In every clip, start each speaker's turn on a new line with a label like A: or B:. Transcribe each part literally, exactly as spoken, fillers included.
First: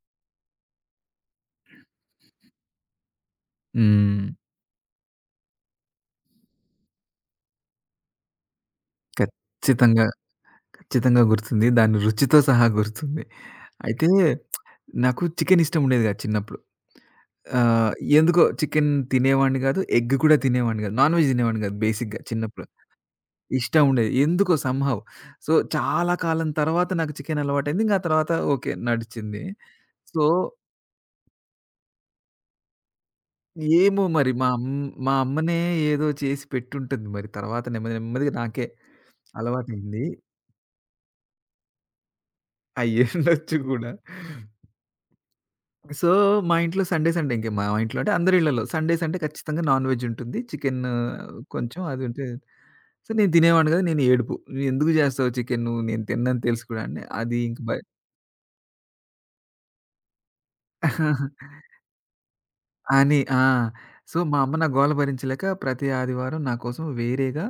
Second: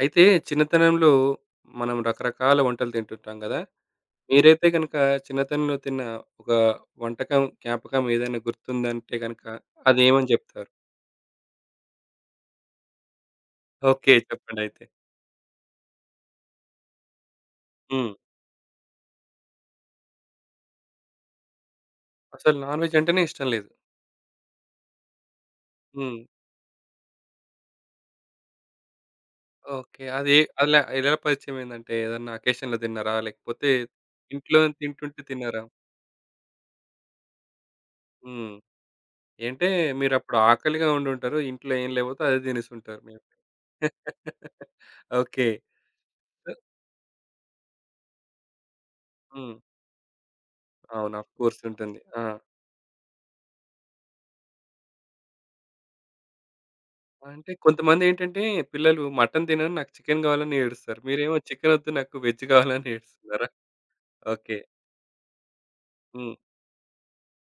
A: అయితే చిన్నతనంలో మనం రకరకాల వంటలు తింటుంటాం కదా!
B: హ్మ్.
A: మీరైతే గనుక చిన్నతనంలో తిన్న ఒక వంటకం, జ్ఞాపకం ఏదైనా గుర్తుందంటే గనుక
B: ఖచ్చితంగా.
A: అదేమని చెప్తారు?
B: ఖచ్చితంగా గుర్తుంది. దాని రుచితో సహా గుర్తుంది. అయితే
A: ఓకే, చెప్పండయితే.
B: నాకు చికెన్ ఇష్టం ఉండేది కాదు చిన్నప్పుడు. ఆహ్,
A: హ్మ్.
B: ఎందుకో చికెన్ తినేవాడిని కాదు. ఎగ్ కూడా తినేవాడిని కాదు. నాన్ వెజ్ తినేవాడిని కాదు బేసిక్‌గా
A: అసలు
B: చిన్నప్పుడు.
A: నాన్‌వెజ్ అంటేనే ఇష్టం లేదు.
B: ఇష్టం ఉండేది. ఎందుకో సమ్‌హౌ. సో, చాలా
A: హ్మ్.
B: కాలం తర్వాత నాకు చికెన్ అలవాటయింది. ఇంక ఆ తర్వాత ఓకే, నడిచింది.
A: ఓకే.
B: సో,
A: అది ఏ- అలా ఎలా పరిచయమైందంటే ఏదన్నా అకేషన్‌లో తిన్నారా? లేకపోతే
B: ఏమో మరి మా
A: ఇంట్లో
B: అమ్ మా
A: తింటుంటే
B: అమ్మనే
A: తిన్నారా?
B: ఏదో చేసి పెట్టుంటుంది మరి. తర్వాత నెమ్మది నెమ్మదిగా
A: హ్మ్.
B: నాకే
A: అంటే
B: అలవాటయింది.
A: మీరప్పుడు ఆకలిగా ఉండుంటారు. ఇంట్లో ఏం లేకపోతే అదే తినేసుంటారు మీరు.
B: అయ్యుండొచ్చు కూడా.
A: ఓకే.
B: సో,
A: సో,
B: మా ఇంట్లో సండేస్ అంటే, ఇంక మా ఇంట్లో అంటే అందరి ఇళ్లలో సండేస్ అంటే
A: హ్మ్.
B: ఖచ్చితంగా నాన్‌వెజ్ ఉంటుంది. చికెన్
A: అవును, ఆఫ్ కోర్స్
B: కొంచెం
A: ఉంటుంది.
B: అది
A: ఆ!
B: ఉంటే, సో, నేను తినేవాడిని కాదు. నేను ఏడుపు, "నువ్వెందుకు చేస్తావు చికెను? నేను తిననని తెలుసు కూడా" అంటే అది
A: అంటే
B: ఇంక బ
A: కొంతమందేంటంటే పిల్లలు మటన్ తినను నాకు చికెన్ కావాలని ఏడుస్తారు. మీరేమో చికెన్ వద్దు నాకు వెజ్ కావాలని
B: అని. ఆ!
A: ఏడుస్తున్నారా?
B: సో, మా అమ్మ
A: ఓకే.
B: నా గోల భరించలేక ప్రతి
A: హ్మ్.
B: ఆదివారం నా కోసం వేరేగా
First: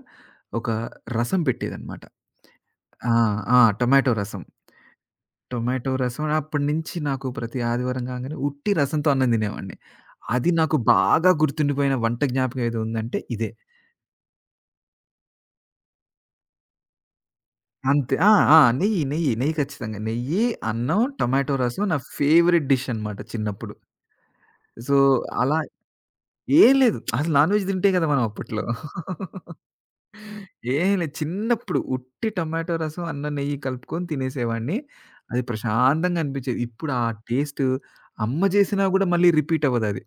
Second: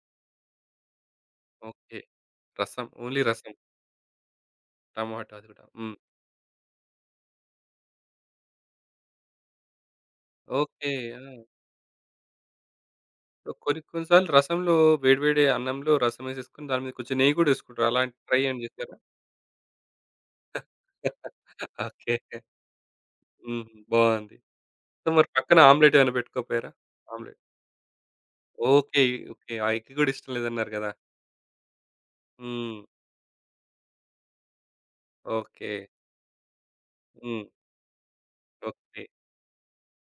B: ఒక రసం
A: ఓకే.
B: పెట్టేదన్నమాట.
A: రసం.
B: ఆ!
A: ఓన్లీ రసం.
B: ఆ! టొమాటో రసం.
A: టమాటా అది కూడా.
B: టొమాటో
A: హ్మ్.
B: రసం అప్పటినుంచి నాకు ప్రతి ఆదివారం కాగానే ఉట్టి రసంతో అన్నం తినేవాడిని. అది నాకు
A: ఓకే. ఆ!
B: బాగా గుర్తుండిపోయిన వంట జ్ఞాపకం ఏదో ఉందంటే ఇదే.
A: కొన్ని కొన్ని సార్లు రసంలో వేడి వేడి అన్నంలో రసం వేసేసుకొని దాని మీద కొంచెం నెయ్యి కూడా వేసుకుంటారు.
B: అంతే.
A: అలాంటి
B: ఆ!
A: ట్రై
B: ఆ!
A: ఏమైనా చేసారా?
B: నెయ్యి, నెయ్యి, నెయ్యి ఖచ్చితంగా. నెయ్యి, అన్నం, టొమాటో రసం నా
A: ఓకే.
B: ఫేవరెట్ డిష్ అన్నమాట
A: హ్మ్.
B: చిన్నప్పుడు.
A: బావుంది.
B: సో,
A: సో, మరి
B: అలా
A: పక్కన ఆమ్లెట్ ఏమైనా పెట్టుకోకపోయారా?
B: ఏం లేదు. అసలు
A: ఆమ్లెట్.
B: నాన్ వెజ్ తింటే కదా మనం అప్పట్లో.
A: ఓకే. ఓకే. ఆ ఎగ్ కూడా ఇష్టం లేదన్నారు
B: ఏం
A: కదా!
B: లేదు. చిన్నప్పుడు ఉట్టి టమాటో
A: హ్మ్.
B: రసం, అన్నం, నెయ్యి కలుపుకొని తినేసేవాడిని. అది
A: ఓకే.
B: ప్రశాంతంగా అనిపిచ్చేది. ఇప్పుడు ఆ
A: హ్మ్.
B: టేస్ట్ అమ్మ జేసినా
A: ఓకే.
B: గూడా మళ్ళీ రిపీట్ అవ్వదది.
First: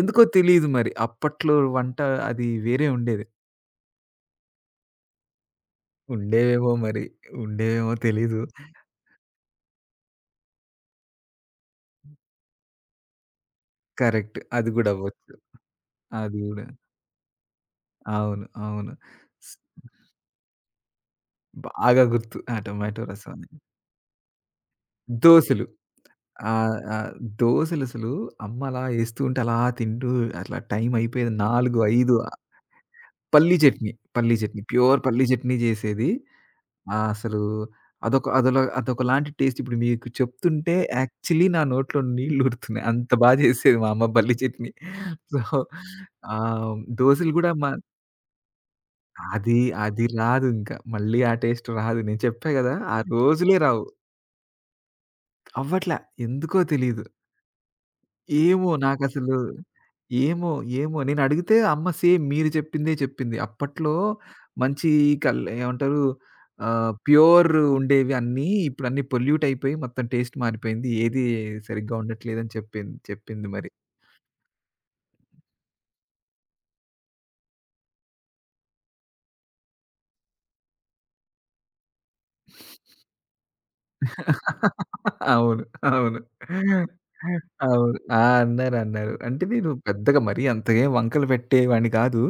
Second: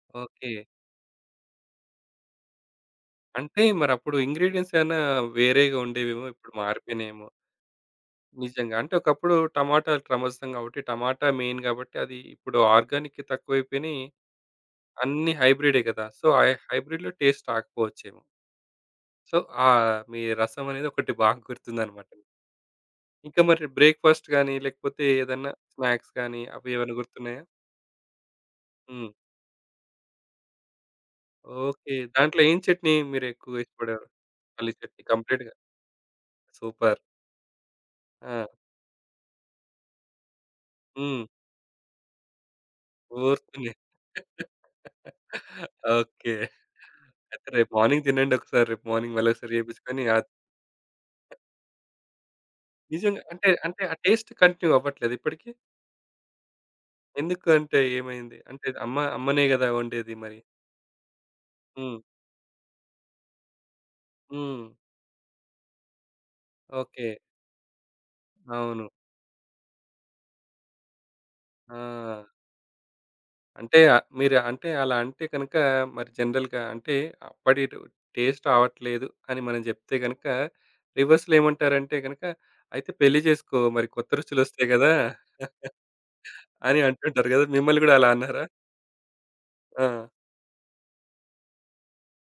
B: ఎందుకో
A: ఓకే.
B: తెలీదు మరి. అప్పట్లో వంట అది వేరే ఉండేది.
A: అంటే మరప్పుడు ఇంగ్రీడియెంట్స్ ఏమన్నా వేరేగా ఉండేవేమో, ఇప్పుడు
B: ఉండేవేమో మరి.
A: మారిపోయినాయేమో.
B: ఉండేవేమో తెలీదు.
A: నిజంగా. అంటే ఒకప్పుడు టమాటాలు క్రమస్థం కాబట్టి, టమాటా మెయిన్ కాబట్టి, అది ఇప్పుడు ఆర్గానిక్ తక్కువైపోయినాయి.
B: కరెక్ట్. అది గూడా అవ్వచ్చు.
A: అన్నీ హైబ్రిడే కదా! సో,
B: అది
A: ఆ
B: గూడా.
A: హైబ్రిడ్‌లో టేస్ట్ రాకపోవచ్చేమో.
B: అవును. అవును.
A: సో,
B: స్
A: ఆహ్, మీ రసం అనేది ఒకటి బాగా
B: బాగా
A: గుర్తుందనమాట.
B: గుర్తు ఆ టమాటో రసం
A: ఇంకా
B: అనేది.
A: మరి బ్రేక్‌ఫాస్ట్ గాని, లేకపోతే ఏదన్నా
B: దోసలు.
A: స్నాక్స్ గాని
B: ఆ!
A: అవి
B: ఆ!
A: ఏమైనా గుర్తున్నాయా?
B: దోసలసలు అమ్మ అలా
A: హ్మ్.
B: ఏస్తూ ఉంటే అలా తింటూ అట్లా టైం అయిపోయేది నాలుగు,
A: ఓకే.
B: ఐదు.
A: దాంట్లో ఏం చట్నీ మీరు
B: పల్లీ
A: ఎక్కువగా
B: చట్నీ,
A: ఇష్టపడేవారు?
B: పల్లీ చట్నీ.
A: పల్లి
B: ప్యూర్
A: చట్నీ
B: పల్లీ
A: కంప్లీట్‌గా.
B: చట్నీ చేసేది. ఆ!
A: సూపర్.
B: అసలు అదొక
A: ఆ!
B: అదొల అదొకలాంటి టేస్ట్, ఇప్పుడు మీకు చెప్తుంటే
A: హ్మ్.
B: యాక్చువల్లీ నా నోట్లో నీళ్ళు ఊరుతున్నాయి. అంత బా
A: ఊరుకునే.
B: చేసేది మా అమ్మ పల్లీ చట్నీ. So,
A: okay.
B: ఆహ్, దోసలు
A: అయితే
B: గూడా మా
A: రేపు మార్నింగ్ తినండి ఒకసారి. రేపు మార్నింగ్ మళ్ళీ ఒకసారి
B: అది
A: చేపించుకొని
B: అది
A: ఆద్
B: రాదు ఇంకా. మళ్ళీ ఆ టేస్ట్ రాదు. నేను చెప్పా గదా! ఆ
A: నిజంగా అంటే
B: రోజులే
A: అంటే
B: రావు.
A: ఆ టేస్ట్ కంటిన్యూ అవ్వట్లేదా ఇప్పటికి?
B: అవ్వట్లా. ఎందుకో తెలీదు.
A: ఎందుకు అంటే ఏమైంది? అంటే
B: ఏమో
A: అమ్మ
B: నాకసలు
A: అమ్మనే గదా వండేది మరి.
B: ఏమో, ఏమో నేనడిగితే అమ్మ
A: హ్మ్.
B: సేమ్ మీరు చెప్పిందే చెప్పింది. అప్పట్లో
A: హ్మ్.
B: మంచి కల్ ఏమంటారు, ఆహ్,
A: ఓకే.
B: ప్యూర్ ఉండేవి అన్నీ.
A: అవును.
B: ఇప్పుడన్నీ పొల్యూట్ అయిపోయి మొత్తం టేస్ట్ మారిపోయింది. ఏది
A: ఆ!
B: సరిగ్గా ఉండట్లేదని చెప్పింది. చెప్పింది మరి.
A: అంటే ఆహ్, మీరు అంటే అలా అంటే గనుక మరి జనరల్‌గా అంటే అప్పటి టు టేస్ట్ రావట్లేదు అని మనం జెప్తే గనుక రివర్స్‌లో ఏమంటారంటే గనుక అయితే పెళ్లి జేసుకో మరి కొత్త రుచులొస్తాయి గదా!
B: అవును. అవును.
A: అని అంటుంటారు గదా! మిమ్మల్ని గూడా
B: అవును.
A: అలా
B: ఆ!
A: అన్నారా?
B: అన్నారు, అన్నారు. అంటే నేను
A: ఆ!
B: పెద్దగా మరీ అంత ఏం వంకలు పెట్టేవాడిని కాదు.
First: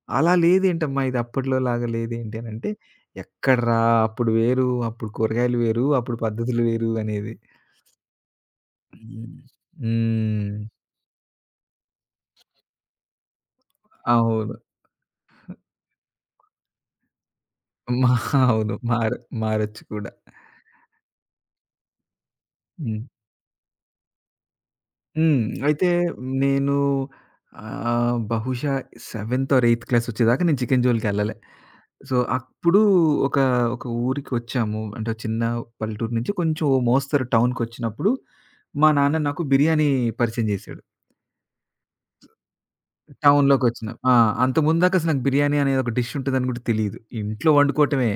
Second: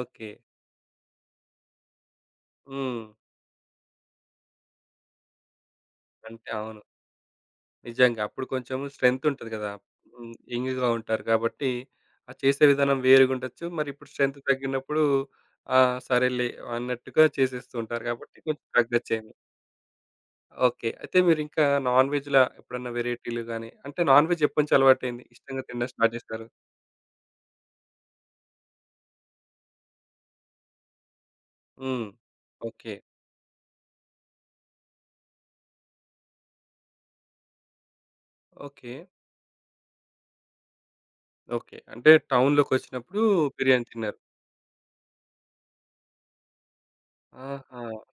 A: ఓకే.
B: అలా లేదేంటమ్మా ఇది, అప్పట్లో లాగా లేదేంటి అనంటే,
A: హ్మ్.
B: ఎక్కడ్రా, అప్పుడు వేరు, అప్పుడు కూరగాయలు వేరు, అప్పుడు
A: అంటే
B: పద్ధతులు
A: అవును.
B: వేరు అనేది.
A: నిజంగా. అప్పుడు కొంచెం స్ట్రెంత్
B: హ్మ్.
A: ఉంటది గదా! హ్మ్.
B: హ్మ్.
A: యంగ్‌గా ఉంటారు కాబట్టి, ఆ చేసే విధానం వేరుగుండొచ్చు. మరి ఇప్పుడు స్ట్రెంత్
B: అవును.
A: తగ్గినప్పుడు ఆ! సరేలే అన్నట్టుగా చేసేస్తూ ఉంటారు
B: మా
A: కాబట్టి కొంచెం
B: అవును. మార
A: తగ్గచ్చేమో.
B: మారొచ్చు కూడా.
A: ఓకే. అయితే మీరింకా నాన్ వెజ్‌లా ఎప్పుడన్నా
B: హ్మ్.
A: వేరైటీలు గాని, అంటే నాన్ వెజ్ ఎప్పటి నుంచి అలవాటయింది?
B: హ్మ్.
A: ఇష్టంగా
B: అయితే
A: తినడం స్టార్ట్ చేశారు?
B: నేను ఆహ్, బహుశా సెవెంత్ ఆర్ ఎయిత్ క్లాస్ వచ్చేదాకా నేను చికెన్ జోలికెళ్ళలే.
A: హ్మ్.
B: సో, అప్పుడు
A: ఓకే.
B: ఒక, ఒక ఊరికొచ్చాము. అంటే చిన్న పల్లెటూరు నుంచి కొంచెం ఓ మోస్తరు టౌన్‌కొచ్చినప్పుడు, మా
A: ఓకే.
B: నాన్న నాకు బిర్యానీ పరిచయం చేశాడు.
A: ఓకే. అంటే టౌన్‌లోకొచ్చినప్పుడు బిర్యానీ
B: టౌన్‌లోకొచ్చినాం. ఆ!
A: తిన్నారు.
B: అంతకుముందు దాకా అసలు నాకు బిర్యానీ అనేది ఒక డిష్ ఉంటదని గూడా తెలీదు. ఇంట్లో
A: ఆహా!
B: వండుకోవటమే.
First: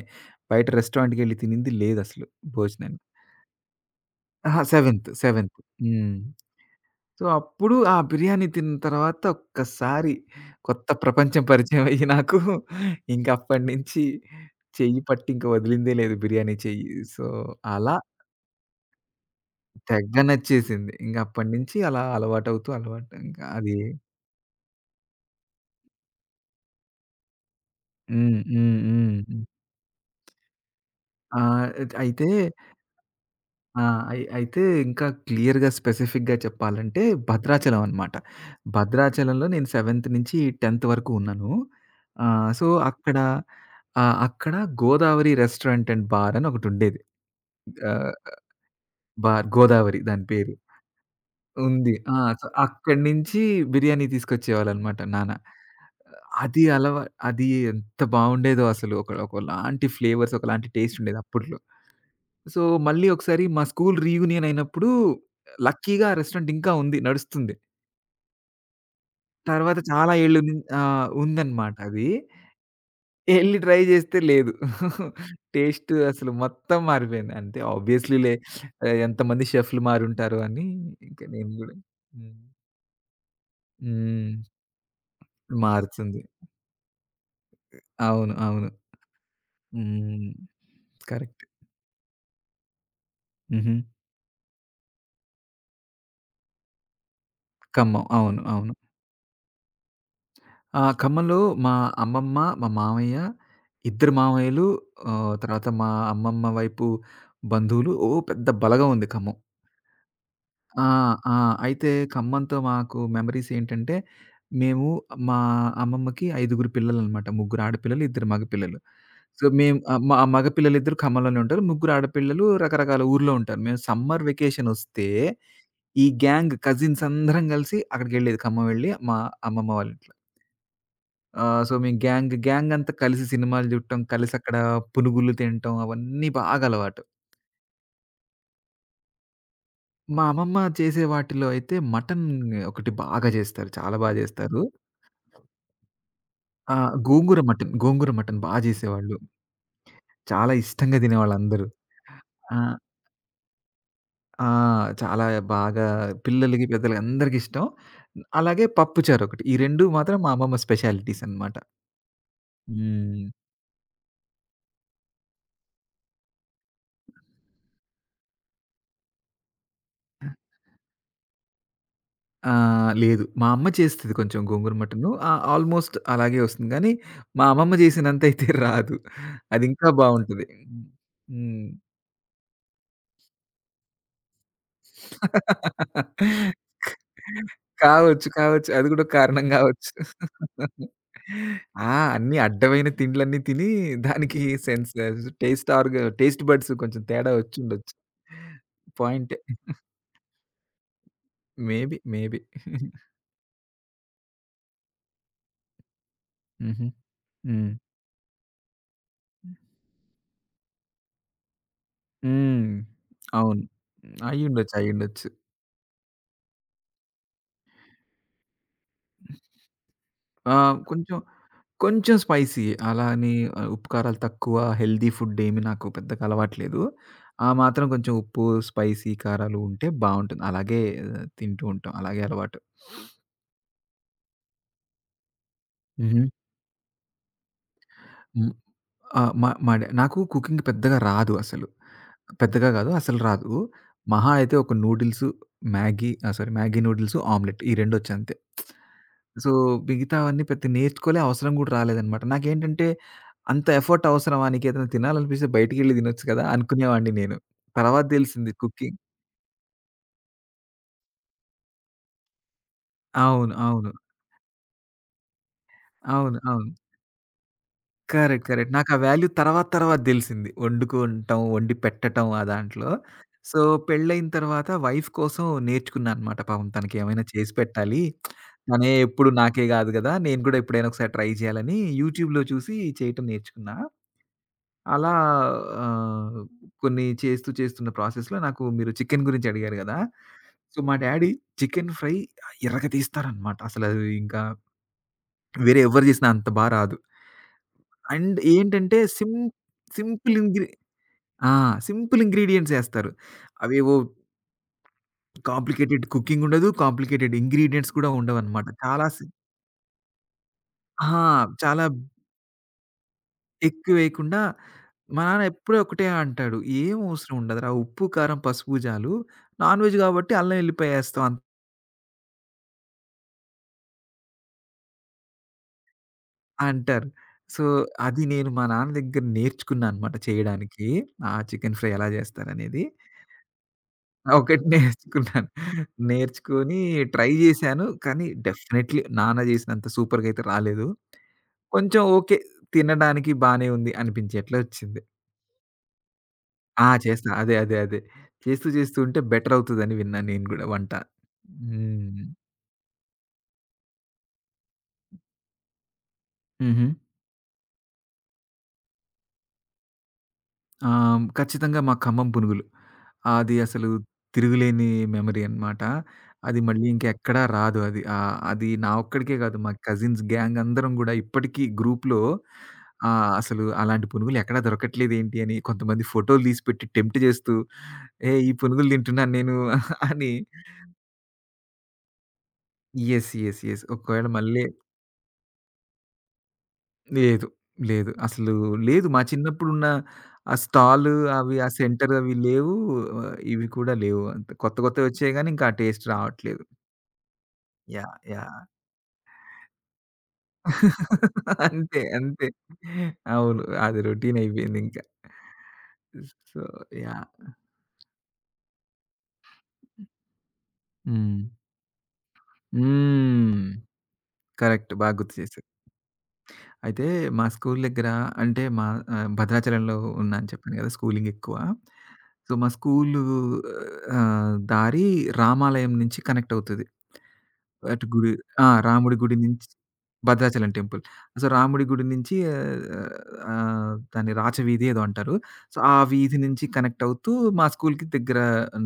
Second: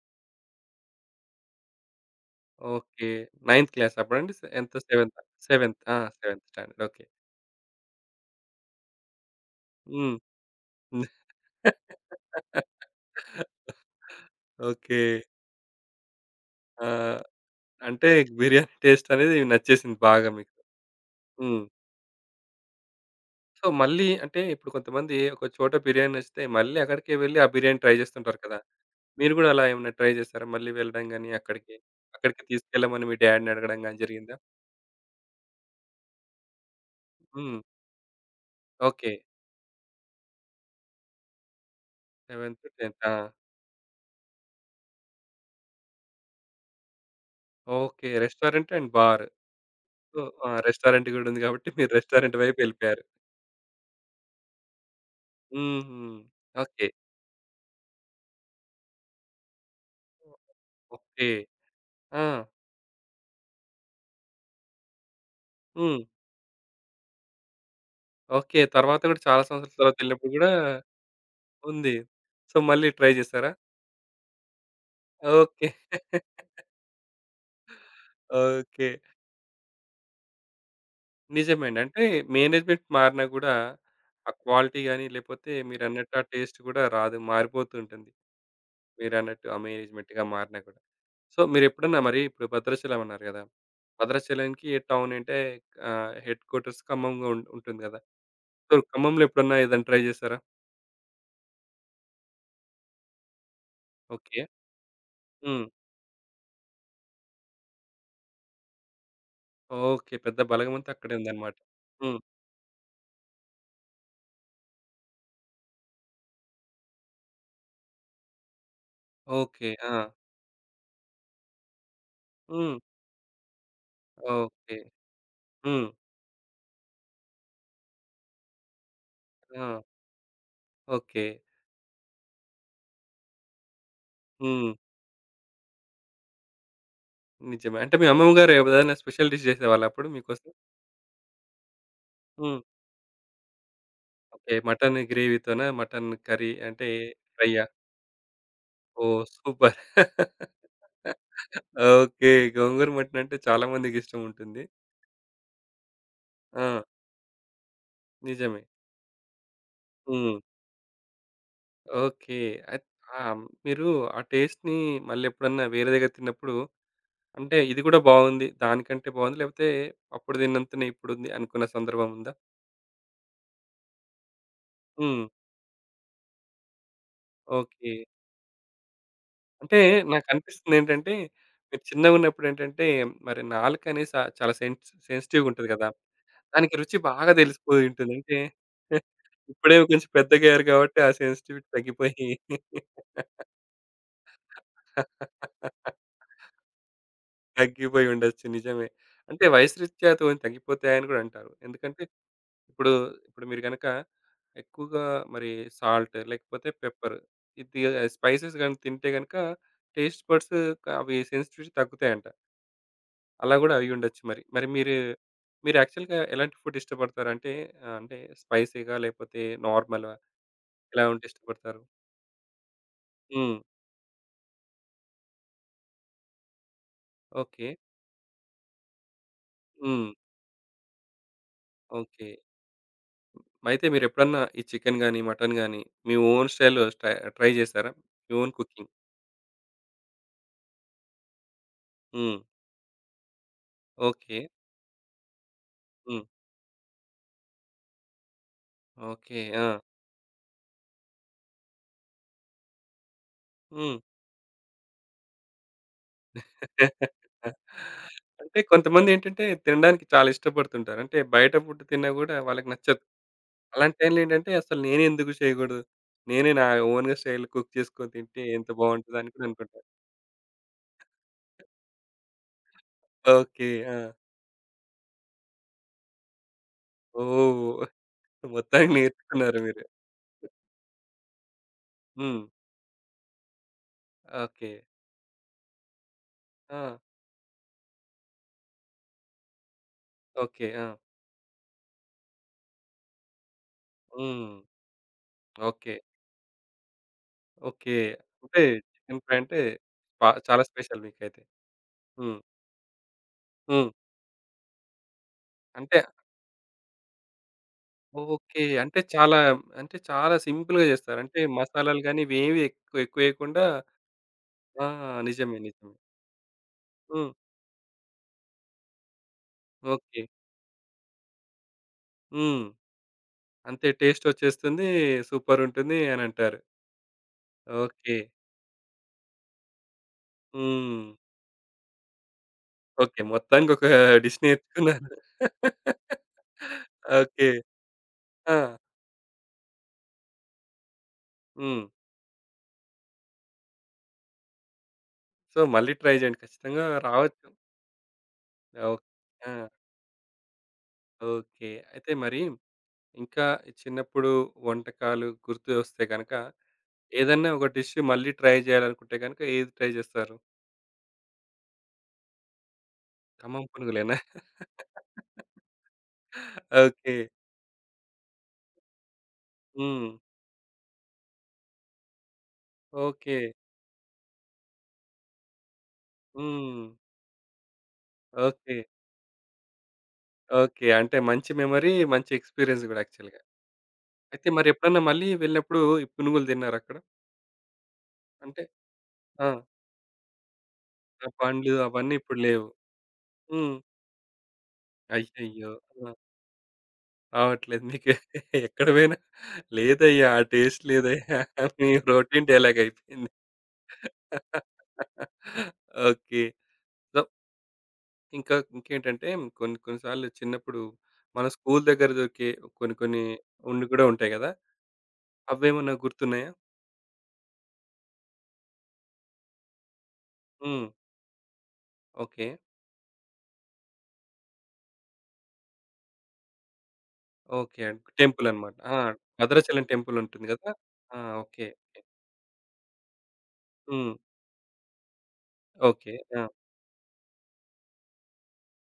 B: బయట రెస్టారెంట్‌కెళ్ళి తినింది లేదసలు భోజనానికి.
A: ఓకే. నైన్త్ క్లాస్ అప్పుడండి? సె
B: అహా!
A: ఎంత్
B: సెవెంత్.
A: సెవెంతా?
B: సెవెంత్.
A: సెవెంత్. ఆ!
B: హ్మ్.
A: Seventh standard. ఓకే.
B: సో, అప్పుడు ఆ బిర్యానీ తిన్న తర్వాత ఒక్కసారి
A: హ్మ్.
B: కొత్త ప్రపంచం పరిచయం అయ్యి నాకు, ఇంక అప్పటి నుంచి చెయ్యి
A: ఓకే.
B: పట్టి ఇంక వదిలిందే లేదు బిర్యానీ
A: ఆ!
B: చెయ్యి. సో, అలా
A: అంటే బిర్యానీ టేస్ట్ అనేది నచ్చేసింది
B: తెగ
A: బాగా మీకు.
B: నచ్చేసింది. ఇంక అప్పటి
A: హ్మ్.
B: నుంచి అలా అలవాటవుతూ అలవాటు ఇంకా
A: సో,
B: అది.
A: మళ్ళీ అంటే ఇప్పుడు కొంతమంది ఒక చోట బిర్యానీ నచ్చితే మళ్ళీ అక్కడికే వెళ్లి ఆ బిర్యానీ ట్రై
B: హ్మ్.
A: చేస్తుంటారు కదా!
B: హ్మ్. హ్మ్.
A: మీరు
B: హ్మ్.
A: గూడా అలా ఏమైనా ట్రై చేసారా? మళ్ళీ వెళ్ళడం గాని
B: ఆహ్,
A: అక్కడికి,
B: అయితే
A: అక్కడికి తీసుకెళ్ళమని మీ డ్యాడీని అడగడం
B: ఆ!
A: గాని
B: అయి
A: జరిగిందా?
B: అయితే ఇంకా క్లియర్‌గా స్పెసిఫిక్‌గా చెప్పాలంటే
A: హ్మ్.
B: భద్రాచలం అనమాట.
A: ఓకే.
B: భద్రాచలంలో నేను సెవెంత్ నుంచి టెంత్ వరకు ఉన్నాను. ఆహ్,
A: సెవెంత్,
B: సో,
A: టెంత్. ఆ!
B: అక్కడ ఆహ్, అక్కడ గోదావరి రెస్టారెంట్ అండ్ బార్ అని ఒకటుండేది.
A: ఓకే.
B: ఆహ్,
A: restaurant and bar.
B: Bar Godavari
A: so,
B: దాని
A: ఆ!
B: పేరు.
A: రెస్టారెంట్ గూడుంది గాబట్టి మీరు
B: ఉంది. ఆ!
A: రెస్టారెంట్
B: సో, అక్కడి
A: వైపెళ్ళిపోయారు.
B: నుంచి బిర్యానీ తీసుకొచ్చేవాళ్ళనమాట నాన్న.
A: హుహు.
B: అది
A: ఓకే.
B: అలవా అది ఎంత బావుండేదో అసలు. ఒక ఒకలాంటి ఫ్లేవర్స్, ఒకలాంటి టేస్ట్ ఉండేది
A: ఓకే.
B: అప్పట్లో.
A: ఆ!
B: సో, మళ్ళీ ఒకసారి మా స్కూల్ రీయూనియన్ అయినప్పుడు
A: హ్మ్.
B: లక్కీగా ఆ రెస్టారెంట్ ఇంకా ఉంది, నడుస్తుంది.
A: ఓకే. తర్వాత గూడా చాలా సంవత్సరాల
B: తర్వాత చాలా
A: తర్వాతెళ్ళినప్పుడు
B: ఏళ్ళు
A: గూడా
B: నుం ఆహ్, ఉందనమాట
A: ఉంది.
B: అది.
A: సో, మళ్ళీ ట్రై జేసారా?
B: ఎళ్లి ట్రై జేస్తే లేదు.
A: ఓకే.
B: టేస్ట్ అసలు మొత్తం మారిపోయింది. అంతే ఆబ్వియస్లీలే.
A: ఓకే.
B: ఆహ్, ఎంతమంది షెఫ్‌లు మారుంటారు అని. ఇంక నేను గూడా
A: నిజమేండి. అంటే
B: హ్మ్.
A: మేనేజ్‌మెంట్ మారినా గూడా, ఆ
B: హ్మ్.
A: క్వాలిటీ గాని, లేపోతే మీరన్నట్టు
B: మారుతుంది.
A: ఆ టేస్ట్ గూడా రాదు. మారిపోతూ ఉంటుంది.
B: అవును. అవును.
A: మీరన్నట్టు ఆ మేనేజ్‌మెంట్‌గా
B: హ్మ్.
A: మారినా కూడా. So,
B: correct.
A: మీరెప్పుడన్నా మరి ఇప్పుడు భద్రాచలం అన్నారు గదా!
B: హుహు.
A: భద్రాచలంకి టౌన్ అంటే ఆహ్, హెడ్ క్వార్టర్స్ ఖమ్మంగా ఉం ఉంటుంది గదా!
B: ఖమ్మం. అవును. అవును.
A: సో, ఖమ్మంలో ఎప్పుడన్నా ఏదైనా ట్రై జేసారా?
B: ఆ! ఖమ్మంలో మా అమ్మమ్మ, మా మామయ్య, ఇద్దరు
A: ఓకే.
B: మామయ్యలు, ఆహ్,
A: హ్మ్.
B: తర్వాత మా అమ్మమ్మ వైపు బంధువులు ఓ పెద్ద బలగం ఉంది ఖమ్మం.
A: ఓకే. పెద్ద బలగం
B: ఆ!
A: అంతా అక్కడే
B: ఆ!
A: ఉందన్నమాట.
B: అయితే
A: హ్మ్.
B: ఖమ్మంతో మాకు మెమరీస్ ఏంటంటే, మేము మా అమ్మమ్మకి ఐదుగురు పిల్లలనమాట. ముగ్గురు ఆడపిల్లలు, ఇద్దరు మగపిల్లలు. So,
A: okay.
B: మేము
A: ఆ!
B: ఆహ్, మా మగపిల్లలిద్దరూ ఖమ్మంలోనే ఉంటారు. ముగ్గురు ఆడపిల్లలు
A: హ్మ్.
B: రకరకాల ఊర్లో ఉంటారు. మేము సమ్మర్
A: ఓకే.
B: వెకేషనొస్తే,
A: హ్మ్.
B: ఈ గ్యాంగ్ కజిన్స్ అందరం కలిసి అక్కడికెళ్ళేది, ఖమ్మం వెళ్ళి మా
A: ఆ!
B: అమ్మమ్మ వాళ్ళ
A: ఓకే.
B: ఆ! సో, మేము గ్యాంగ్, గ్యాంగ్ అంతా కలిసి సినిమాలు జూడటం, కలిసక్కడ
A: హ్మ్.
B: పునుగులు తినటం అవన్నీ బాగా అలవాటు.
A: నిజమే. అంటే మీ అమ్మమ్మ గారు ఏదైనా స్పెషల్ డిష్ జేసేవాళ్ళా అప్పుడు
B: మా
A: మీకోసం?
B: అమ్మమ్మ చేసే వాటిలో అయితే మటన్
A: హ్మ్.
B: ఒకటి బాగా జేస్తారు. చాలా బా
A: ఓకే.
B: జేస్తారు.
A: మటన్ గ్రేవీతోనా? మటన్ కర్రీ
B: ఆ!
A: అంటే
B: గోంగూర
A: ఫ్రైయ్యా?
B: మటన్, గోంగూర మటన్ బా జేసేవాళ్ళు.
A: ఓహ్! సూపర్.
B: చాలా ఇష్టంగా తినేవాళ్ళందరూ.
A: ఓకే.
B: ఆ!
A: గోంగూర మటన్ అంటే చాలా మందికిష్టం
B: ఆ!
A: ఉంటుంది.
B: చాలా బాగా, పిల్లలకి,
A: ఆ!
B: పెద్దలకి అందరికిష్టం.
A: నిజమే.
B: అలాగే పప్పుచారొకటి. ఈ రెండు మాత్రం మా
A: హ్మ్.
B: అమ్మమ్మ స్పెషాలిటీస్ అనమాట.
A: ఓకే. అయి ఆ!
B: హ్మ్.
A: మీరు ఆ టేస్ట్‌ని మళ్ళెప్పుడన్నా వేరే దగ్గర తిన్నప్పుడు అంటే ఇది గూడా బావుంది. దానికంటే బావుంది. లేకపోతే అప్పుడు తిన్నంతనే ఇప్పుడుంది అనుకున్న సందర్భం ఉందా?
B: ఆ! లేదు. మా అమ్మ చేస్తది కొంచెం గోంగూర మటను.
A: హ్మ్.
B: ఆహ్, ఆల్‌మోస్ట్ అలాగే వస్తుంది. కానీ మా అమ్మమ్మ
A: ఓకే.
B: చేసినంతయితే రాదు. అది
A: అంటే
B: ఇంకా బావుంటది.
A: నాకనిపిస్తుందేంటంటే
B: హ్మ్.
A: మీరు చిన్నగున్నప్పుడేంటంటే మరి నాలుకనేసి చాలా సెన్స్ సెన్సిటివ్‌గుంటది గదా! దానికి రుచి బాగా తెలిసిపోయి ఉంటుంది.
B: కావచ్చు.
A: అంటే
B: కావచ్చు. అది కూడా ఒక కారణం
A: ఇప్పుడేమో
B: కావచ్చు.
A: కొంచెం పెద్దగయ్యారు కాబట్టి ఆ సెన్సిటివిటీ
B: ఆ!
A: తగ్గిపోయి
B: అన్నీ అడ్డమైన తిండ్లన్నీ తిని దానికి సెన్స్ టేస్ట్ ఆర్గ్ టేస్ట్ బడ్స్ కొంచెం తేడా వచ్చుండొచ్చు.
A: తగ్గిపోయి ఉండొచ్చు. నిజమే.
B: పాయింటే.
A: అంటే వయసు రీత్యా తో తగ్గిపోతాయని కూడా అంటారు.
B: మేబీ.
A: ఎందుకంటే
B: మేబీ.
A: ఇప్పుడు, ఇప్పుడు మీరు గనక ఎక్కువగా మరి సాల్ట్ లేకపోతే
B: హుహు.
A: పెప్పర్,
B: హ్మ్.
A: ఇది స్పైసెస్ గాని తింటే గనక టేస్ట్ బడ్స్ అవి సెన్సిటివిటీ తగ్గుతాయంట.
B: హ్మ్.
A: అలా
B: అవును.
A: కూడా అయ్యుండొచ్చు మరి. మరి
B: అయ్యుండొచ్చు.
A: మీరు,
B: అయ్యుండొచ్చు.
A: మీరు యాక్చువల్‌గా ఎలాంటి ఫుడ్ ఇష్టపడతారు? అంటే ఆహ్, అంటే స్పైసీగా లేకపోతే నార్మలా?
B: ఆ!
A: ఇలా
B: కొంచెం,
A: ఉంటే ఇష్టపడతారు.
B: కొంచెం స్పైసీయే. అలా అని
A: హ్మ్.
B: ఆహ్, ఉప్పు కారాలు తక్కువ, హెల్తీ ఫుడ్డేమి నాకు పెద్దగా అలవాట్లేదు. ఆ
A: ఓకే.
B: మాత్రం కొంచెం ఉప్పు, స్పైసీ కారాలు ఉంటే
A: హ్మ్.
B: బావుంటుంది. అలాగే ఆహ్, తింటూ ఉంటాం. అలాగే
A: ఓకే.
B: అలవాటు.
A: అయితే మీరెప్పుడన్నా ఈ చికెన్ గాని, మటన్ గాని మీ
B: హుహు.
A: ఓన్ స్టైల్‌లో స్టై ట్రై చేసారా? మీ
B: హ్మ్.
A: Own cooking.
B: ఆహ్, మా మా డా నాకు కుకింగ్ పెద్దగా రాదు అసలు.
A: హ్మ్.
B: పెద్దగా కాదు, అసలు రాదు. మహా
A: ఓకే.
B: అయితే ఒక నూడిల్సు, మ్యాగీ,
A: హ్మ్.
B: ఆహ్, సారీ, మ్యాగీ నూడిల్సు, ఆమ్లెట్ ఈ రెండొచ్చంతే.
A: ఓకే.
B: సో,
A: ఆ!
B: మిగతావన్నీ పెద్ద నేర్చుకోలే, అవసరం గూడా రాలేదనమాట. నాకేంటంటే, అంత
A: హ్మ్.
B: ఎఫర్ట్ అవసరమా? నీకేదైనా తినాలనిపిస్తే బయటికెళ్ళి తినొచ్చు కదా అనుకునేవాడిని నేను. తర్వాత తెలిసింది
A: అంటే
B: కుకింగ్.
A: కొంతమందేంటంటే తినడానికి చాలా ఇష్టపడుతుంటారు. అంటే బయట ఫుడ్ తిన్నా గూడా వాళ్ళకి నచ్చదు.
B: అవును. అవును.
A: అలాంటి టైంలో ఏంటంటే అసలు నేనే ఎందుకు చేయకూడదు?
B: అవును.
A: నేనే నా
B: అవును.
A: ఓన్‌గా స్టైల్‌లో కుక్ చేసుకొని తింటే
B: కరెక్ట్.
A: ఎంత
B: కరెక్ట్. నాకు ఆ వాల్యూ
A: బావుంటదని కూడా
B: తర్వాత
A: అనుకుంటారు.
B: తర్వాత దెలిసింది. వండుకుంటం, వండి పెట్టటం ఆ దాంట్లో. So,
A: okay. ఆ!
B: పెళ్ళైన తర్వాత వైఫ్ కోసం నేర్చుకున్నా అనమాట. పాపం తనకేమైనా చేసి
A: ఓహ్!
B: పెట్టాలి. తనే
A: మొత్తానికి
B: ఎప్పుడు
A: నేర్చుకున్నారు
B: నాకే
A: మీరు.
B: గాదు గదా! నేను గూడా ఎప్పుడైనా ఒకసారి ట్రై జేయాలని యూట్యూబ్‌లో
A: హ్మ్.
B: చూసి చేయటం నేర్చుకున్నా.
A: ఓకే.
B: అలా ఆహ్,
A: ఆ!
B: కొన్ని చేస్తూ, చేస్తున్న ప్రాసెస్‌లో, నాకు మీరు చికెన్ గురించి అడిగారు గదా!
A: ఓకే.
B: సో,
A: ఆ!
B: మా డ్యాడీ చికెన్ ఫ్రై ఎర్రగా తీస్తారనమాట. అసలు అది ఇంకా
A: హ్మ్.
B: వేరే
A: ఓకే.
B: ఎవ్వరు చేసినా అంత బా రాదు.
A: ఓకే.
B: అండ్
A: అంటే
B: ఏంటంటే
A: చికెన్
B: సిం
A: ఫ్రై అంటే పా
B: సింపుల్
A: చాలా
B: ఇంగ్రీ
A: స్పెషల్ మీకైతే.
B: ఆ! సింపుల్
A: హ్మ్.
B: ఇంగ్రీడియెంట్స్ ఏస్తారు.
A: హ్మ్.
B: అవేవో
A: అంటే
B: కాంప్లికేటెడ్ కుకింగ్ ఉండదు. కాంప్లికేటెడ్ ఇంగ్రీడియెంట్స్ కూడా
A: ఓకే.
B: ఉండవనమాట.
A: అంటే
B: చాలా సి
A: చాలా అంటే చాలా సింపుల్‌గా
B: ఆ!
A: చేస్తారు. అంటే
B: చాలా
A: మసాలాలు గాని ఇవేవి ఎక్కువ ఎక్కువేయకుండా
B: ఎక్కువేయకుండా
A: ఆ!
B: మా నాన్న
A: నిజమే.
B: ఎప్పుడూ
A: నిజమే.
B: ఒకటే అంటాడు. "ఏం
A: హ్మ్.
B: అవసరం ఉండదురా! ఉప్పు, కారం, పసుపు, జాలు. Non veg
A: okay.
B: కాబట్టి అల్లం, ఎల్లిపాయ ఏస్తాం అం"
A: హ్మ్. అంతే టేస్ట్ వచ్చేస్తుంది. సూపరుంటుంది అనంటారు.
B: అంటారు. So,
A: okay.
B: అది నేను మా నాన్న దగ్గర నేర్చుకున్నా అనమాట చేయడానికి,
A: హ్మ్.
B: ఆ చికెన్ ఫ్రై ఎలా జేస్తారనేది.
A: ఓకే. మొత్తానికొక డిష్
B: ఒకటి
A: నేర్చుకున్నారు.
B: నేర్చుకున్నాను. నేర్చుకొని ట్రై
A: ఓకే.
B: జేశాను. కానీ
A: ఆ!
B: డెఫినైట్‌లీ నాన్న జేసినంత సూపర్‌గా అయితే రాలేదు.
A: హ్మ్.
B: కొంచెం ఓకే, తినడానికి బానే ఉంది అనిపించేట్లా ఒచ్చింది.
A: సో, మళ్ళీ ట్రై జేయండి. ఖచ్చితంగా
B: ఆ! చేస్తా.
A: రావచ్చు.
B: అదే. అదే. అదే. చేస్తూ చేస్తూ
A: ఓహ్!
B: ఉంటే
A: ఆ!
B: బెటర్ అవుతదని విన్నాను నేను గూడా వంట.
A: ఓకే. అయితే
B: హ్మ్.
A: మరి ఇంకా చిన్నప్పుడు వంటకాలు గుర్తు వస్తే గనక,
B: హుహు.
A: ఏదన్నా ఒక డిష్ మళ్ళీ ట్రై జేయాలనుకుంటే గనక ఏది ట్రై జేస్తారు?
B: ఆ! ఖచ్చితంగా మా ఖమ్మం పునుగులు. అది
A: ఖమ్మం
B: అసలు
A: పునుగులేనా?
B: తిరుగులేని మెమరీ అన్నమాట. అది మళ్ళీ
A: ఓకే.
B: ఇంకెక్కడా రాదు అది. ఆహ్, అది నా ఒక్కడికే కాదు, మా
A: హ్మ్.
B: కజిన్స్ గ్యాంగ్ అందరం గూడా ఇప్పటికీ గ్రూప్‌లో ఆహ్,
A: ఓకే.
B: అసలు అలాంటి పునుగులు ఎక్కడా దొరకట్లేదేంటి అని కొంతమంది ఫోటోలు తీసి
A: హ్మ్.
B: పెట్టి టెంప్ట్ చేస్తూ, "ఏయ్! ఈ
A: ఓకే.
B: పునుగులు తింటున్నాను నేను" అని.
A: ఓకే. అంటే మంచి మెమరీ, మంచి ఎక్స్‌పీరియన్స్ గూడా
B: యెస్.
A: యాక్చువల్‌గా.
B: యెస్. యెస్. ఒకవేళ
A: అయితే
B: మళ్ళీ
A: మరెప్పుడన్నా మళ్ళీ వెళ్ళినప్పుడు ఈ పునుగులు తిన్నారా అక్కడ?
B: లేదు. లేదు. అసలు
A: అంటే
B: లేదు. మా
A: ఆ!
B: చిన్నప్పుడున్న ఆ స్టాలు
A: ఆ
B: అవి, ఆ
A: పండ్లు
B: సెంటర్
A: అవన్నీ
B: అవి
A: ఇప్పుడు లేవు.
B: లేవు. ఆహ్, ఇవి
A: హ్మ్.
B: కూడా లేవు. అంత, కొత్త కొత్తవి వచ్చాయి గానీ, ఇంకా
A: అయ్యయ్యో!
B: ఆ టేస్ట్
A: ఆ!
B: రావట్లేదు.
A: రావట్లేదు మీకు.
B: యాహ్! యాహ్!
A: ఎక్కడ పోయినా లేదయ్యా ఆ టేస్ట్ లేదయ్యా మీ
B: అంతే. అంతే.
A: రొటీన్ డైలాగ్ అయిపోయింది.
B: అవును. అది రొటీన్ అయిపోయిందింకా.
A: ఓకే.
B: So,
A: so,
B: yeah!
A: ఇంకా ఇంకేంటంటే కొన్ని కొన్ని సార్లు చిన్నప్పుడు
B: హ్మ్.
A: మన స్కూల్ దగ్గర దొరికే కొన్ని కొన్ని
B: హ్మ్.
A: ఉండి కూడా ఉంటాయి గదా!
B: కరెక్ట్. బాగా గుర్తు చేశారు.
A: అవేమన్నా గుర్తున్నాయా?
B: అయితే మా స్కూల్ దగ్గర, అంటే మా ఆహ్, భద్రాచలంలో ఉన్నా అని చెప్పాను
A: హ్మ్.
B: కదా! స్కూలింగ్ ఎక్కువ.
A: ఓకే.
B: సో, మా స్కూలు ఆహ్, దారి రామాలయం నుంచి కనెక్ట్ అవుతది.
A: ఓకే అండి.
B: అటు గుడి,
A: టెంపుల్
B: ఆ!
A: అన్నమాట. ఆ!
B: రాముడి గుడి నుంచి,
A: భద్రాచలం టెంపుల్ ఉంటుంది
B: భద్రాచలం
A: గదా!
B: టెంపుల్.
A: ఆ!
B: So,
A: okay.
B: రాముడి గుడి నుంచి ఆహ్,
A: హ్మ్.
B: దాన్ని రాచవీధి ఏదో అంటారు. సో, ఆ
A: ఓకే.
B: వీధి
A: ఆ!
B: నుంచి కనెక్ట్ అవుతూ మా స్కూల్‌కి దగ్గర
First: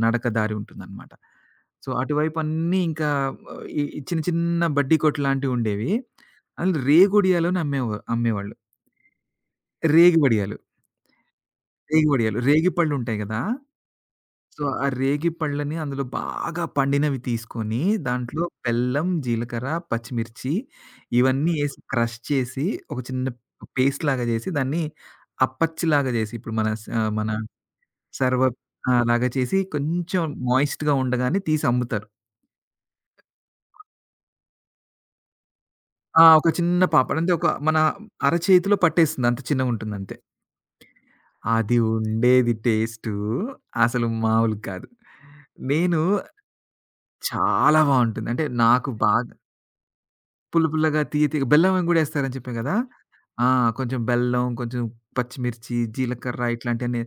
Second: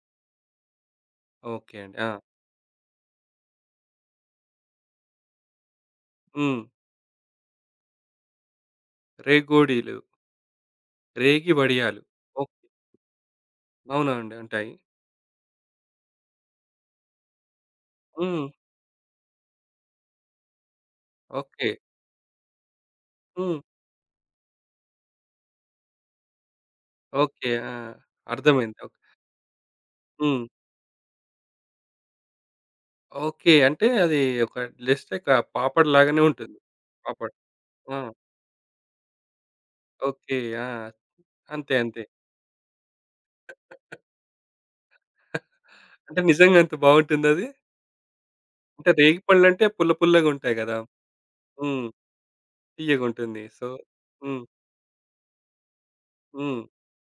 B: నడక దారి ఉంటుందన్నమాట.
A: ఓకే
B: సో,
A: అండి. ఆ!
B: అటువైపు అన్నీ ఇంకా ఆ, ఈ ఈ చిన్న చిన్న బడ్డీ కొట్టులాంటివి ఉండేవి.
A: హ్మ్.
B: అందులో రేగుడియాలను అమ్మేవా అమ్మేవాళ్ళు.
A: రేగోడీలు,
B: రేగి వడియాలు.
A: రేగి వడియాలు.
B: రేగి వడియాలు.
A: ఓకే.
B: రేగిపళ్ళుంటాయి గదా!
A: అవునా అండి?
B: సో,
A: ఉంటాయి.
B: ఆ రేగిపళ్ళని అందులో బాగా పండినవి తీసుకొని, దాంట్లో
A: హ్మ్.
B: బెల్లం, జీలకర్ర, పచ్చిమిర్చి ఇవన్నీ
A: ఓకే.
B: ఏసి క్రష్ చేసి, ఒక చిన్న
A: హ్మ్.
B: పేస్ట్‌లాగా చేసి, దాన్ని అప్పచ్చులాగా చేసి, ఇప్పుడు మన స మన
A: ఓకే. ఆ!
B: సర్వ
A: అర్థమైంది. ఓకే.
B: ఆహ్, లాగా చేసి, కొంచెం
A: హ్మ్.
B: మాయిస్ట్‌గా ఉండగానే తీసి అమ్ముతారు.
A: ఓకే. అంటే అది ఒక జస్ట్ ఒక పాపడ్ లాగానే
B: ఆ! ఒక
A: ఉంటుంది.
B: చిన్న పాపడ్. అంటే
A: పాపడ్.
B: ఒక మన
A: ఆ!
B: అరచేతిలో పట్టేస్తుంది. అంత చిన్నగుంటుందంతే.
A: ఓకే. ఆ! అంతే.
B: అది
A: అంతే.
B: ఉండేది టేస్టు అసలు మామూలు కాదు. నేను
A: అంటే నిజంగా అంత బావుంటుందది?
B: చాలా బావుంటుంది. అంటే నాకు
A: అంటే రేగి
B: బాగా
A: పళ్ళంటే పుల్ల పుల్లగా ఉంటాయి
B: పుల్ల
A: గదా!
B: పుల్లగా, తియ్య తియ్యగా, బెల్లం అని
A: హ్మ్.
B: గూడా ఏస్తారని చెప్పా గదా!
A: తియ్యగుంటుంది.
B: ఆ!
A: సో,
B: కొంచెం
A: హ్మ్.
B: బెల్లం, కొంచెం పచ్చిమిర్చి, జీలకర్ర
A: హ్మ్.
B: ఇట్లాంటియన్నీ.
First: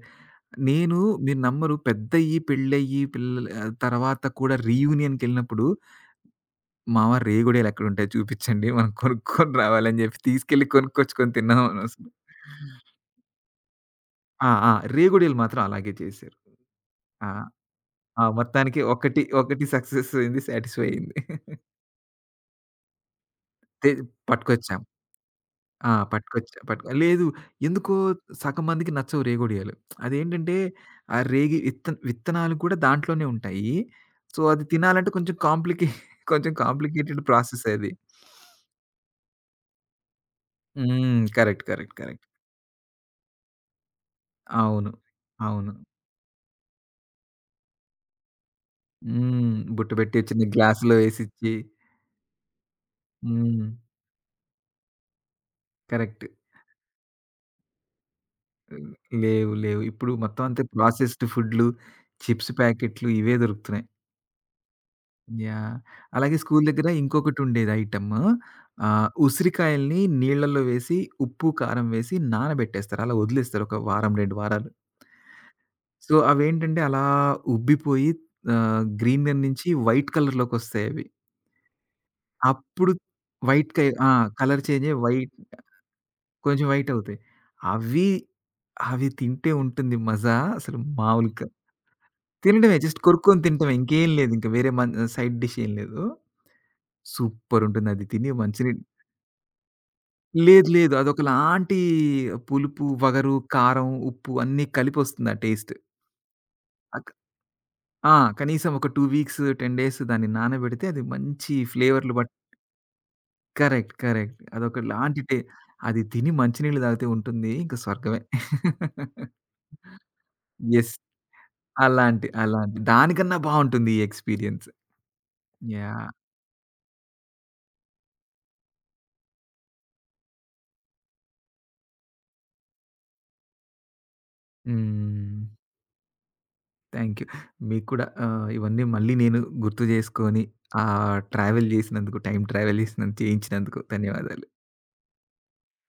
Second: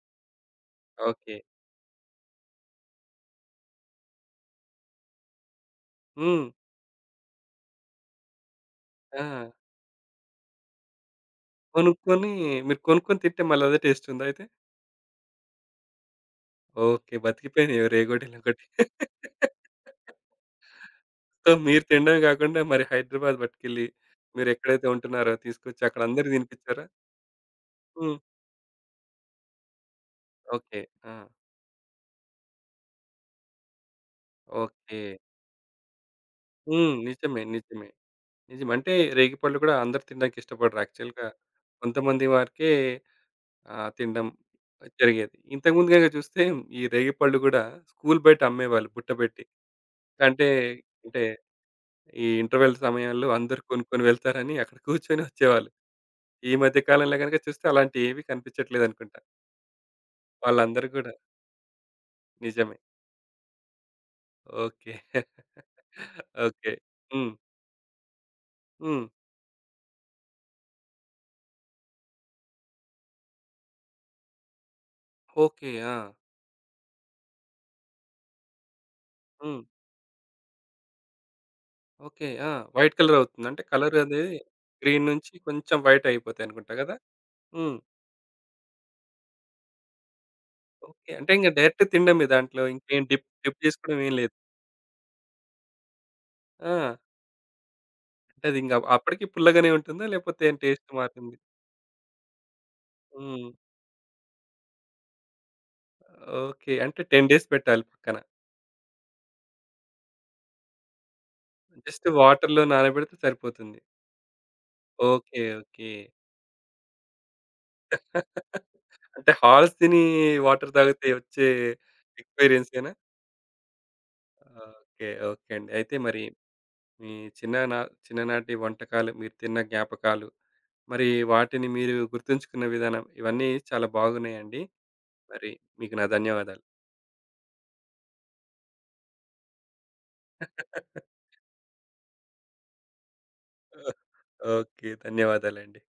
B: నేను
A: ఓకే.
B: మీరు నమ్మరు, పెద్దయ్యి, పెళ్ళయ్యి, పిల్లలు ఆహ్, తర్వాత కూడా రీయూనియన్‌కెళ్ళినప్పుడు,
A: హ్మ్.
B: "మామ రేగుడేలు ఎక్కడుంటాయి చూపిచ్చండి. మనం
A: ఆ!
B: కొనుక్కొని రావాలని" జెప్పి తీసుకెళ్ళి కొనుక్కొచ్చుకొని తిన్నామనసలు.
A: కొనుక్కొని మీరు కొనుక్కొని తింటే మళ్ళీ అదే టేస్టుందా అయితే?
B: ఆ! ఆ! రేగుడేలు మాత్రం అలాగే చేశారు.
A: ఓకే.
B: ఆ!
A: బతికిపోయినాయి
B: ఆ!
A: రేగోటీలొకటి.
B: మొత్తానికి ఒకటి, ఒకటి సక్సెస్ అయింది. సాటిస్ఫై అయింది.
A: సో, మీరు తినడమే గాకుండా మరి హైదరాబాద్ పట్టుకెళ్ళి
B: తే పట్టుకొచ్చాం.
A: మీరెక్కడైతే ఉంటున్నారో తీసుకొచ్చి
B: ఆ!
A: అక్కడ అందరికి
B: పట్టుకొచ్చా.
A: తినిపిచ్చారా?
B: పట్టుకొ లేదు. ఎందుకో
A: హ్మ్.
B: సగం మందికి నచ్చవు రేగుడియాలు. అదేంటంటే,
A: ఓకే. ఆ!
B: ఆ రేగి విత్త విత్తనాలు కూడా దాంట్లోనే ఉంటాయి. సో, అది
A: ఓకే.
B: తినాలంటే కొంచెం కాంప్లికే కొంచెం
A: హ్మ్.
B: కాంప్లికేటెడ్
A: నిజమే.
B: ప్రాసెస్
A: నిజమే.
B: అది.
A: నిజమే. అంటే రేగిపళ్ళు గూడా అందరూ తినడానికి ఇష్టపడరు.
B: హ్మ్.
A: యాక్చువల్‌గా
B: కరెక్ట్. కరెక్ట్. కరెక్ట్.
A: కొంతమంది వారికే ఆహ్, తినడం
B: అవును.
A: జరిగేది.
B: అవును.
A: ఇంతకుముందు గనక చూస్తే ఈ రేగిపళ్ళు గూడా స్కూల్ బయట అమ్మేవాళ్ళు బుట్టబెట్టి.
B: హ్మ్. బుట్ట పెట్టి చిన్న
A: అంటే,
B: గ్లాసులో
A: అంటే
B: వేసిచ్చి.
A: ఈ ఇంటర్వెల్ సమయాల్లో అందరూ
B: హ్మ్.
A: కొనుక్కొని వెళ్తారని అక్కడ కూర్చొని వచ్చేవాళ్ళు.
B: కరెక్ట్.
A: ఈ మధ్య కాలంలో గనక చూస్తే అలాంటియేవి కనిపించట్లేదనుకుంటా
B: లేవు. లేవు. ఇప్పుడు మొత్తం అంతా
A: వాళ్ళందరూ గూడా.
B: ప్రాసెస్డ్ ఫుడ్‌లు, చిప్స్
A: నిజమే.
B: ప్యాకెట్లు ఇవే దొరుకుతున్నాయి.
A: ఓకే.
B: యాహ్! అలాగే స్కూల్
A: ఓకే.
B: దగ్గర
A: హ్మ్.
B: ఇంకొకటుండేది ఐటెము.
A: హ్మ్.
B: ఆహ్, ఉసిరికాయల్ని నీళ్ళల్లో వేసి ఉప్పు, కారం వేసి నానబెట్టేస్తారు. అలా వదిలేస్తారు ఒక వారం, రెండు వారాలు.
A: ఓకే. ఆ!
B: సో, అవేంటంటే అలా ఉబ్బిపోయి, ఆహ్, గ్రీన్ కలర్
A: హ్మ్.
B: నుంచి వైట్ కలర్‌లోకొస్తాయి అవి.
A: ఓకే. ఆ!
B: అప్పుడు
A: వైట్ కలర్ అవుతుంది. అంటే
B: వైట్ కై
A: కలర్
B: ఆ!
A: అనేది
B: కలర్ చేంజ్ అయ్యి
A: గ్రీన్ నుంచి
B: వైట్,
A: కొంచెం వైట్ అయిపోతాయి
B: కొంచెం
A: అనుకుంటా
B: వైట్
A: గదా!
B: అవుతాయి.
A: హ్మ్.
B: అవి, అవి తింటే ఉంటుంది మజా, అసలు
A: ఓకే. అంటే
B: మామూలు
A: ఇంక
B: కాదు.
A: డైరెక్ట్ తినడమే, దాంట్లో
B: తినడమే, జస్ట్
A: ఇంకేం డిప్
B: కొరుక్కొని
A: డిప్
B: తింటమే,
A: చేసుకోవడం
B: ఇంకేం
A: ఏం
B: లేదు.
A: లేదు.
B: ఇంకా వేరే మన్ సైడ్ డిష్ ఏం లేదు.
A: ఆ!
B: సూపరుంటుంది అది తిని
A: అంటే అది ఇంక
B: మంచినీళ్ళు.
A: అప్పటికి పుల్లగానే ఉంటుందా? లేకపోతే
B: లేదు.
A: టేస్ట్
B: లేదు.
A: మారుతుంది?
B: అదొకలాంటి పులుపు, వగరు,
A: హ్మ్.
B: కారం, ఉప్పు అన్నీ కలిపొస్తుంది ఆ టేస్ట్.
A: ఓకే. అంటే
B: అక్
A: పది డేస్ పెట్టాలి
B: ఆ!
A: పక్కన.
B: కనీసం ఒక రెండు వీక్స్, పది డేస్ దాన్ని నానబెడితే అది మంచి
A: జస్ట్
B: ఫ్లేవర్లు బట్.
A: వాటర్‌లో నానబెడితే సరిపోతుంది.
B: కరెక్ట్. కరెక్ట్. అదొకలాంటి టే
A: ఓకే. ఓకే.
B: అది తిని మంచినీళ్ళు తాగితే ఉంటుంది, ఇంక స్వర్గమే.
A: అంటే హాల్స్ తిని వాటర్
B: యెస్.
A: తాగితే వచ్చే
B: అలాంటి, అలాంటి.
A: ఎక్స్‌పీరియన్సేనా?
B: దానికన్నా బావుంటుంది ఈ ఎక్స్‌పీరియన్స్.
A: ఓకే. ఓకే అండి. అయితే
B: యాహ్!
A: మరి మీ చిన్ననా చిన్ననాటి వంటకాలు, మీరు తిన్న జ్ఞాపకాలు, మరి వాటిని మీరు గుర్తుంచుకున్న విధానం ఇవన్నీ చాలా బాగున్నాయండి.
B: హ్మ్.
A: మరి మీకు నా ధన్యవాదాలు.
B: Thank you. మీకు కూడా ఆహ్, ఇవన్నీ మళ్ళీ నేను గుర్తు జేసుకొని, ఆహ్, ట్రావెల్ జేసినందుకు, టైమ్ ట్రావెల్ జేసినందుకు చేయించినందుకు ధన్యవాదాలు.
A: ఓకే. ధన్యవాదాలండి.